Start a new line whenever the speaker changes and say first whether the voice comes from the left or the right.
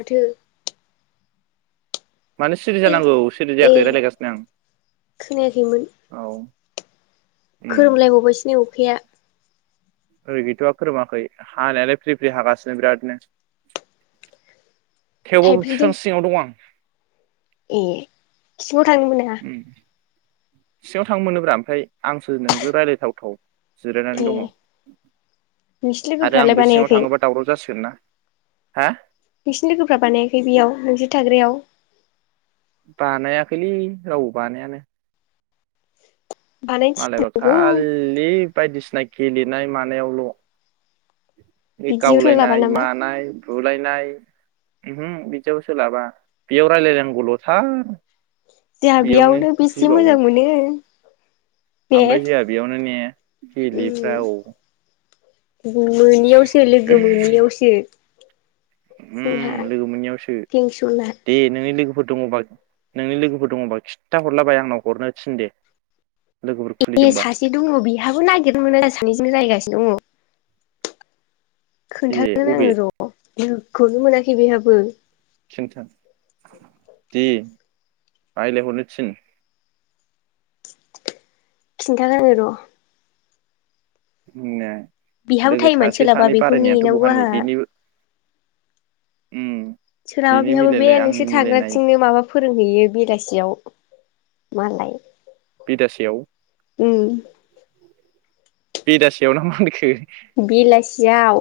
left: माथो
right: माने सिरि
left: ए
right: जानांगौ सिरि
left: ए
right: जायाखै रायलायगासिनो
left: खोनायाखैमोन
right: आं औ। उम
left: खोरोमलायबावबायसो नै अखाया।
right: ओरै गैथआ खोरोमाखै हानायालाय फ्रि फ्रि हागासिनो बिरादनो। थेवबाबो
left: थाइफ्रिदों
right: बिफां सिङाव दं आं।
left: ए सिङाव थांनो मोना।
right: उम सिङाव थांनो मोनोब्रा ओमफ्राय आंसो नोंजों रायज्लायथावथाव जिरायनानै
left: ए
right: दङ'
left: नोंसिनि
right: आरो
left: लोगोफ्रालाय
right: आं बे सिङाव
left: बानायाखै
right: थाङोबा दावराव जासिगोनना? हा
left: नोंसिनि लोगोफ्रा बानायाखै बेयाव नोंजो थाग्रायाव।
right: बानायाखैलै रावबो बानायानो।
left: बानायनो
right: मालायबा
left: थिननांगौ
right: खालि बायदिसिना गेलेनाय मानायावल। बे
left: बिदि सोलाबा
right: गावलायनाय
left: नामा
right: मानाय बुद लायनाय उमहो बिदियाव सोलाबा बेयाव रायलायनांगौलथार।
left: जोहा बेयावनो बेसे मोजां मोनो। ने
right: ओमबाय जोंहा बेयावनो ने गेलिफ्रा
left: उम
right: औ।
left: मोनियावसो लोगो मोनियावसो। जोंहा
right: उम लोगो मोनैयावसो
left: टेनसना
right: दे नोङो लोगो लोगोफोर दङबा नोंनि लोगोफोर दङबा खिथा हरला बाय आंनाव हरनो थिन दे। लोगोफोर
left: ए
right: खुलिदोंबा
left: सासे दङ बिहाबो नागिरना मोना सानैजोंनो जागायगासिनो दङ।
right: ए
left: खोन्थागोन
right: अबे
left: आङो र [unintelligible] मोनाखै बेहाब बो
right: खिन्था दे रायलायहरनो थिन।
left: खिन्था [unintelligible] र
right: [unintelligible]
left: बिहाबो
right: लोगो
left: टाइमआ
right: सासे
left: सोलाबा
right: सानै
left: बेखौ
right: बारायनायानोथ'
left: नेेनांगौ
right: बहानि
left: आहा।
right: बेनि उम
left: सोरहाबा
right: बेनि
left: बेहाबो बे
right: मिलायलाय
left: नोंसोर
right: आंनि मिलायनाय
left: थाग्राथिंनो माबा फोरोंहैयो बेलासियाव। मालाय।
right: बिदासेयाव
left: उम
right: बेदासेयाव ना मा होनखो?
left: बेलासियाव।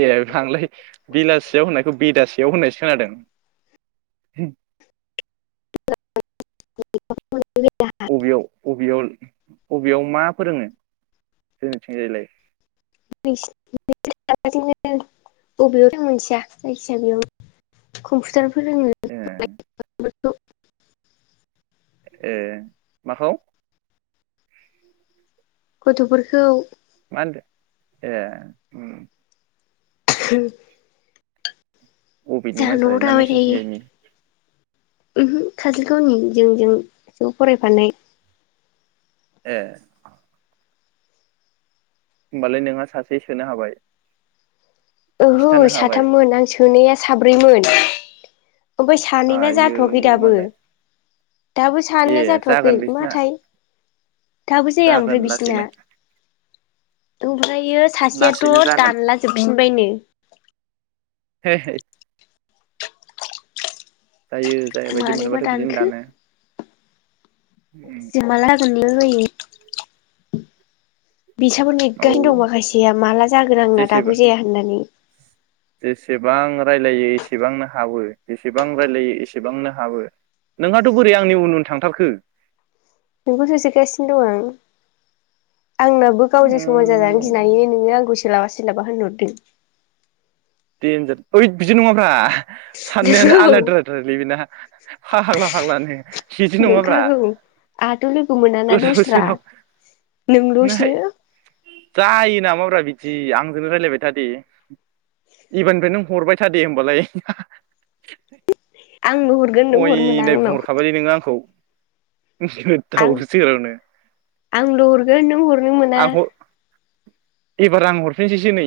right: ए आंलाय बेलासियाव होननायखौ बेदासेयाव होननायसो खोनादों।
left: [unintelligible]
right: अबेयाव? बबेयाव बबेयाव मा फोरोङो जोंनिथिंजायलाय
left: [unintelligible] बबेयाव दं मोनथिया जायखिजाया बेयाव कम्पुटार
right: ए
left: औ।
right: ए माखौ।
left: गथफोरखौ
right: माहोनदों ए।
left: ओहो
right: अबेनि मानसियालाय ना नोंसिनिथिंजायनि
left: ओमहो काजलगावनि जोंजों ज फरायफानाय।
right: ए होमबालाय नोंहा सासे सोनो हाबाय
left: ओहो
right: खिथानो हाबाय
left: साथाममोन आं सोनाया साब्रैमोन। ओमफ्राय सानै ना
right: आयौ
left: जाथवाखै दाबो।
right: मालाय
left: दाबो
right: ए
left: साननो जाथवाखै
right: जागोन बिसिना
left: माथाय। दाबो जाया
right: जागोन
left: ओमफ्राय बिसिना
right: लासैनो
left: ओमफ्रायो सासेयाथ
right: लासैनो जागोन
left: दानला जोबफिन [unintelligible]
right: हे है जायो जाया बायदि
left: मानोबा
right: मोनोब्लाथाय बिदिनो
left: दानखो
right: दानो। उम,
left: [unintelligible] [unintelligible] बिसाबो
right: औ
left: नेगासिनो दं माखासेया माला जागोन आंना
right: जेसेबां
left: दाबो जाया होननानै।
right: जेसेबां रायलायो एसेबांनो हाबो जेसेबां रायलायो एसेबांनो हाबो नोंहाथ बोरै आंनि उन उन थांथारखो?
left: नोंखौसो होसोगासिनो दं आं आंनाबो गावजों समान जानानो
right: उम
left: गिनानैनो नोङो आंखौ सो ला सोलाबा होनहरदो
right: देन्जार ओयत बिदि नङाब्रा साननायानो
left: नंगौ
right: आलाद्रा द्रायलै बेना फाग्ला फाग्लानो बिदि नङाब्रा
left: नंखागौ आंहाथ' लोगो मोनाना
right: गोदाव
left: दस्रा
right: सोराव
left: नोंल'सो
right: नाय जायो नामा बिदि आंजोंनो रायलायबाय थादे एबारनिफ्राय नों हरबाय थादे होमबालाय
left: आंल' हरगोन नों
right: अय
left: हरनो मोना
right: नाय
left: आंनाव
right: बुंहरखाबायलै नोङो आंखौ
left: आं
right: गोदाव सोरावनो
left: आंल हरगोन नों हरनो मोना।
right: आं हर एबार आं हरफिनसैसो नै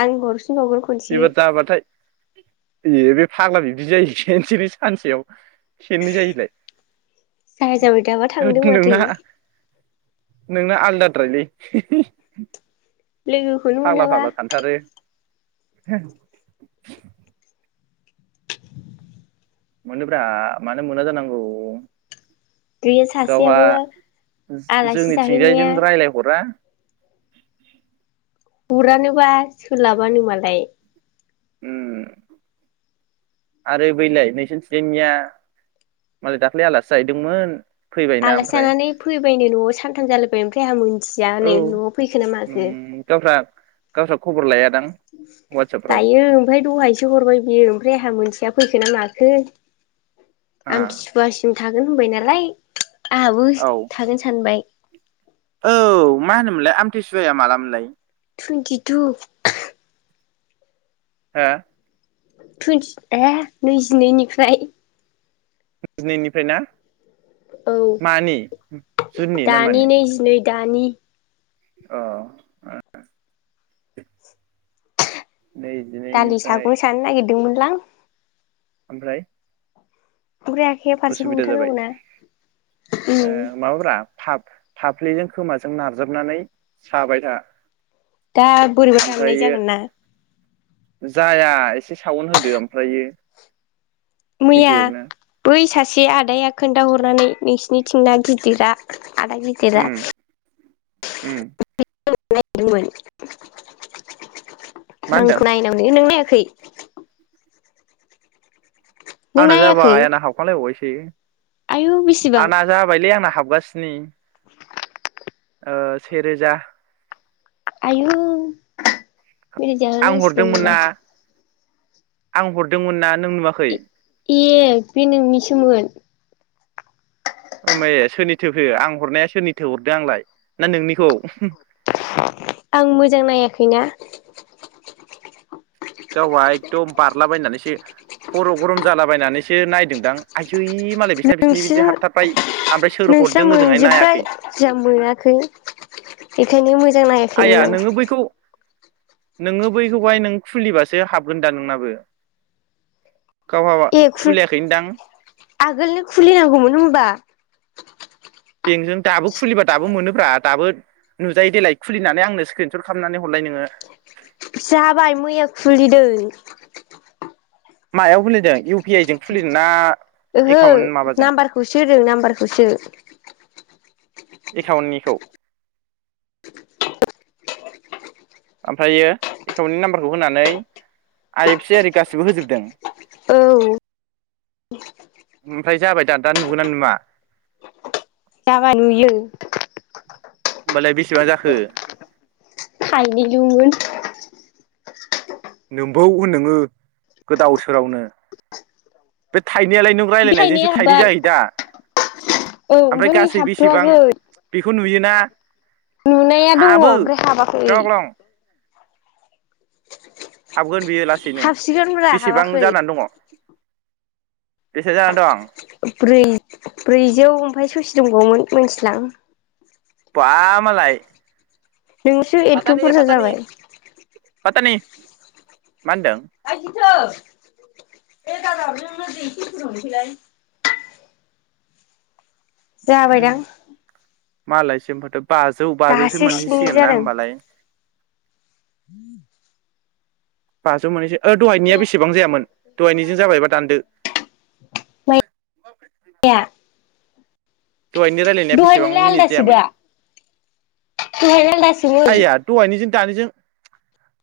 left: आंगुर [unintelligible] खनसे
right: एबार जाबाथाय ए बे फाग्ला बिब्दि जायो खेनसेनो सानसेयाव।
left: जाया
right: [unintelligible]
left: जाबाय दाबा
right: होद
left: थांदों माथो
right: नोंना नोंना आलदाद्रायलै
left: लोगोखौनो
right: फाग्ला
left: मोनाबा।
right: फाग्ला सानथारो [unintelligible] मोनोब्रा मानो मोना जानांगौ
left: गैया
right: गावहा
left: सासेयाबो आलासि जाहैनाया
right: जोंनिथिंजायजों रायज्लायहरा
left: गुरानोबा सोलाबानो मालाय
right: उम आरो बैलाय नोंसोर थिंजायनिया मालाय दाख्लै आलासि जाहैदोंमोन। फैबायना
left: आलासि
right: ओमफ्राय
left: जानानै फैबायनो नआव सानथाम जालायबाय ओमफ्राय आं मोन
right: औ उम गावसा गावसा खबर लाया
left: लायो ओमफ्राय दहायसो हरबाय बियो ओमफ्राय आंहा मोनथिया फैखोना माखो
right: आ
left: आमथिसुवासिम था नों होनबाय नालाय आंहाबो
right: औ
left: थागोन सानबाय।
right: औ मा होनोमोनलाय आमथिसुवाया माला मोनलाय?
left: टुइन्टिटु
right: हो
left: टुइन्टि ए नैजिनैनिफ्राय
right: दिनैनिफ्राय ना
left: औ
right: मानि जुननि ना
left: दानि
right: मानि?
left: नैजिनै दानि
right: अ [unintelligible] नै
left: दलि
right: जिनैनिफ्राय
left: सागं सानो नागिरदों [unintelligible]
right: ओमफ्राय
left: आखाइया फारसे
right: उसुबिदा जाबाय
left: हमथानांगौना उम
right: ओ माबाफ्रा फाब फाफ्लिजों खोमाजों नारजाबनानै साबाय था।
left: दा बोरैबा दाननाय
right: ओमफ्रायो
left: जागोन ना?
right: जाया एसे साावन होदो ओमफ्रायो
left: मैया
right: गिदिरनो
left: बै सा एसे आदाया खोन्थाहरनानै नोंसिनिथिं ना गिदिरा आदा गिदिरा [unintelligible]
right: उम उम
left: [unintelligible]
right: मा होनदों
left: रांखौ नायनांगौ नों नाया खै नों
right: आंना
left: नायाखै
right: जाबाय आंना हाबखांलायबावबायसो बेयो
left: आयु बेसेबां
right: आना जाबायलै आंना हाबगासिनो। ओ सेे रोजा
left: आयु मिदाय
right: आं
left: जाहोनांसिगोन
right: हरदोंमोन
left: होनबा
right: ना आं हरदोंमोन ना नों नुवाखै
left: ए ए बे नोंनिसोमोन
right: ओमबा ए सोरनिथो फे आं हरनाया सोरनिथो हरदो आंलाय ना नोंनिखौ [unintelligible]
left: आं मोजां नायाखैना
right: गावहा एकदम बारलाबायनानैसो खर' गरम जालाबायनानैसो नायदोंदां आययै मालाय बेस
left: नोंसोरो नोंस्रा
right: हरदों ओजोंहाय
left: मोनजोब्बाय
right: नायाखै
left: जा मोनाखै बेखायनो मोज मोजां
right: आइया
left: नायाखैमोन आं
right: नोङो बैखौ नोङो बैखौहाय नों खुलिबासो हाबगोन दा नोंनाबो। गावहाबा
left: ए खु
right: खुलियाखै ओनदां
left: आगोलनो खुलिनांगौमोन होमबा
right: बेंकजों दाबो खुलिब्ला दाबो मोनोब्रा दाबो नुजायो देलाय खुलिनानै आंनो स्क्रिनसट खालामनानै हरलाय नोङो।
left: जाबाय मैया खुलिदों
right: मायाव खुलिदों इउ पि आइ जों खुलिदों ना
left: ओहो
right: एकाउन्ट माबाजों
left: नाम्बारखौसो होदों नाम्बारखौसो
right: एकाउन्टनिखौ ओमफायो एकाउन्टनि नाम्बारखौ होनानै आइ एफ सि आरि गासिबो होजोबदों
left: औ
right: ओमफाय जाबाय दा दा नुगोना नुवा
left: जाबाय नुयो
right: होमबालाय बेसेबां जाखो?
left: थायनैलुमोन
right: नोमबौ होन नोङो गोदाव सोरावनो बे थाइनैयालाय नों
left: बे थाइनैया
right: रायलायनायजोंसो थाइनै
left: हाब्बाय
right: जायो दा।
left: औ ओमफाय बै हाबथ'वाखै
right: ना
left: नुनाया दङ ओमफ्राय हाबाखै
right: जग्लं हाबगोन दे लासैनो
left: हाबसिगोनब्रा
right: बेसेबां
left: हाबाखै
right: जानानै दङ? बेसे जाना दं?
left: ब्रै ब्रैजौ ओमफाय ससे दंबावमोन मोनथिलां
right: बा मालाय
left: नोंसो एथ'
right: पातानि
left: बुरजा
right: पातानि
left: जाबाय।
right: पातानि मा होनदों?
left: [unintelligible] जाबाय दां
right: मालायसिम फाथोब बाजौ बाजौसो
left: स्नि
right: मोनहैसिगोन ना
left: जादों
right: होमबालाय
left: [inaudible]
right: बाजौ मोनिसे ओ दहायनिया बेसेबां जायामोन दहायनिजों जाबायबा दानदो।
left: माइया
right: दहायनि रायलायनाया बेसेबां
left: दहायनिलाय
right: मिनिट
left: आलदासो
right: जायामोन
left: दा [unintelligible]
right: आइया दहायनिजों दानिजों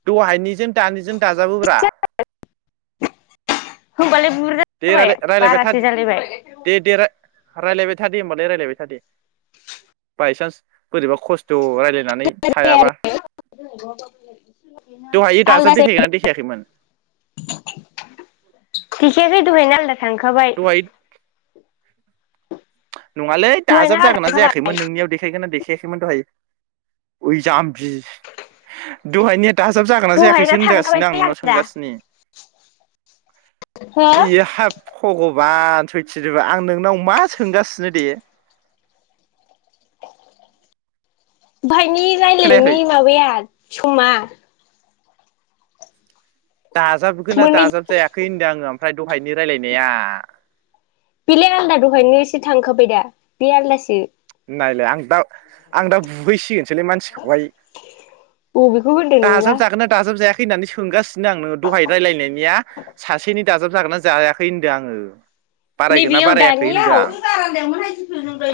right: दहायनिजों दानिजों दाजाबोब्रा
left: होमबालाय बुरजा
right: दे
left: जाबाय
right: रायलाय रायलायबाय था
left: बारासो
right: दे
left: जालायबाय
right: दे दे राय- रायलायबाय था दे होबालाय रायलायबाय था दे बायसानस बोरैबा खस्थ रायलाय
left: [unintelligible] दहायना
right: दहायो दाजाब देखायगोना देखायाखैमोन
left: आलदा थांखाबाय
right: दहाय नङालै दाजाब
left: दहायनो आलदा
right: जागोन ना
left: थांखाबाय
right: जायाखैमोन नोंनियाव देखायगोन ना देखायाखैमोन दहाय। ओइ जामबि दहायनिया दाजाब जागोन ना जायाखैसो
left: दहायना
right: होनगासिनो आं
left: थांखाबाय
right: नोंनाव
left: आलदा
right: सोंगासिनो
left: हो
right: बेयो हाब [unintelligible] बा सयथिनोबो आं नोंनाव मा सोंगासि [unintelligible]
left: फायनि
right: खोनायाखै
left: रायजायनायनि माबाया समा?
right: दाजाबगोना
left: मोननै
right: दाजाब जायाखै होन्दों आङो ओमफ्राय दहायनि रायलायनाया।
left: बे थांखाबायदा बे आलदासो।
right: नायलाय आं दा आं दा बुुबैसिगोन सोलै मानसिखौहाय
left: बबेखौ होनदों नोंबा
right: दाजाब जागोन दाजाब जाया? फैनानै सोंगास नांनो दहाय रायलायनायनिया सासेनि दाजाब जागोनना जायाखै होनदों आङो। बारायगोन ना
left: नैबेयाव
right: बारायाखै
left: दानियाव?
right: होनदों आं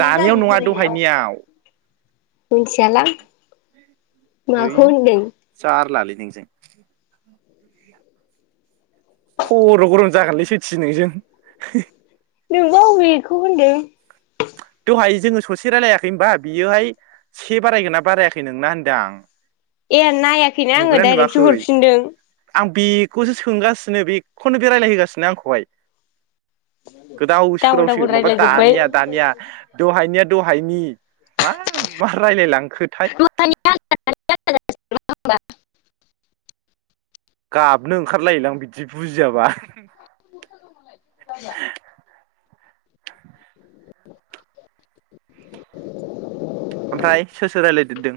right: दानियाव नङा दहायनियाव
left: मिन्थियालां।
right: है जारलालै नोंजों। खर' गरम जागोनलै थोस नोंजों।
left: नोंबा अबेखौ होनदों।
right: दहाय जोङो ससे रायलायाखै होमबा बियोहाय से बारायगोना बारायाखै नोंना होनदां।
left: ए आन नायाखैना आङो
right: नुगोना
left: डाइरेक्सो
right: नुवाखै
left: हरफिनदों।
right: आं बेखौसो सोंगासिनो बेखौनो बेरायलायहोगासिनो आंखौहाय। गोदाव
left: डाबल
right: सोरावसो
left: डाबल
right: माबा
left: रायलायजोब्बाय
right: दानिया दानिया दहायनिया दहायनि मा मा रायलाय लां
left: [unintelligible]
right: गाब गाबनो ओंखारलायोलां बिदि बुजियाबा
left: [inaudible]
right: ओमफ्राय सोर सोर रायलायदेरदों?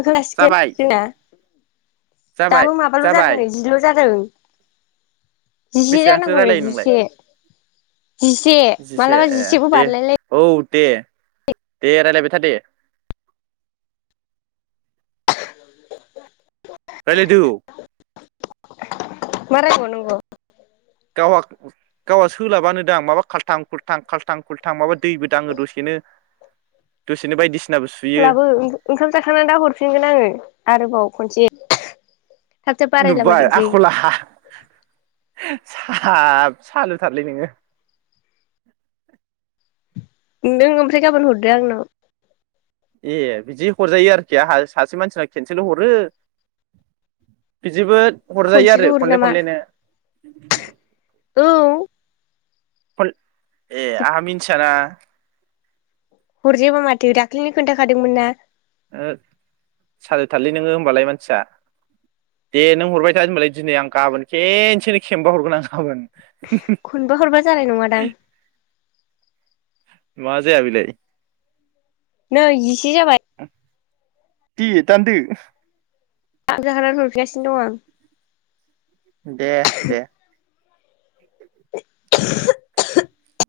left: इखौ लासिगोन
right: जाबाय
left: जोंना
right: जाबाय
left: दाबो माबाल'
right: जाबाय
left: जादों नै जिल' जादों। [inaudible] जिसे
right: बेसेबांथो
left: जानांगौ
right: रायलायो नोंलाय
left: जिसे जिसे
right: जिसे
left: मालाबा
right: ए
left: जिसेबो
right: दे
left: बारलायलाय
right: औ दे दे रायलायबाय था दे। रायलायद।
left: [unintelligible]
right: गावहा गावहा सोलाबानो दां माबा खालथा खुलथां खालथां खुलथां माबा दैबो दाङो दसेनो दसेनो बायदिसिना
left: सिदलाबो ओंखाम जाखांनानै दाहरफिनगोन आङो आरोबाव खनसे थाब थाब
right: नुबाय
left: बारायलाबायदोंसै
right: आखला साब सालुथारलै नोङो।
left: नों ओमफ्राय गाबोन हरदो आंनाव
right: ए बिदि हरजायो आरोखि आंहा सासे मानसिनाव केनसेल हरो बिदिबो हरजायो
left: खनसेल'
right: आरो
left: हरो
right: खनले
left: नामा
right: खनलेनो। [inaudible]
left: औ
right: खल ए आंहा मिन्थियाना।
left: हरजोबा माथो दाख्लैनो खोन्थाखादोंमोन ना?
right: ओ सालुथारलै नोङो होमबालाय मानसिया दे नों हरबाय था होनबालाय दिनै आं गाबोन खनसेनो खेमबा हरगोन आं गाबोन
left: खनबो हरबा जानाय नङादां
right: मा जाया बेलाय।
left: नै जि जि जाबाय।
right: दे दानदो।
left: ओंखाम जाखांनानै हरफिनगासिनो दं आं
right: दे दे
left: [unintelligible]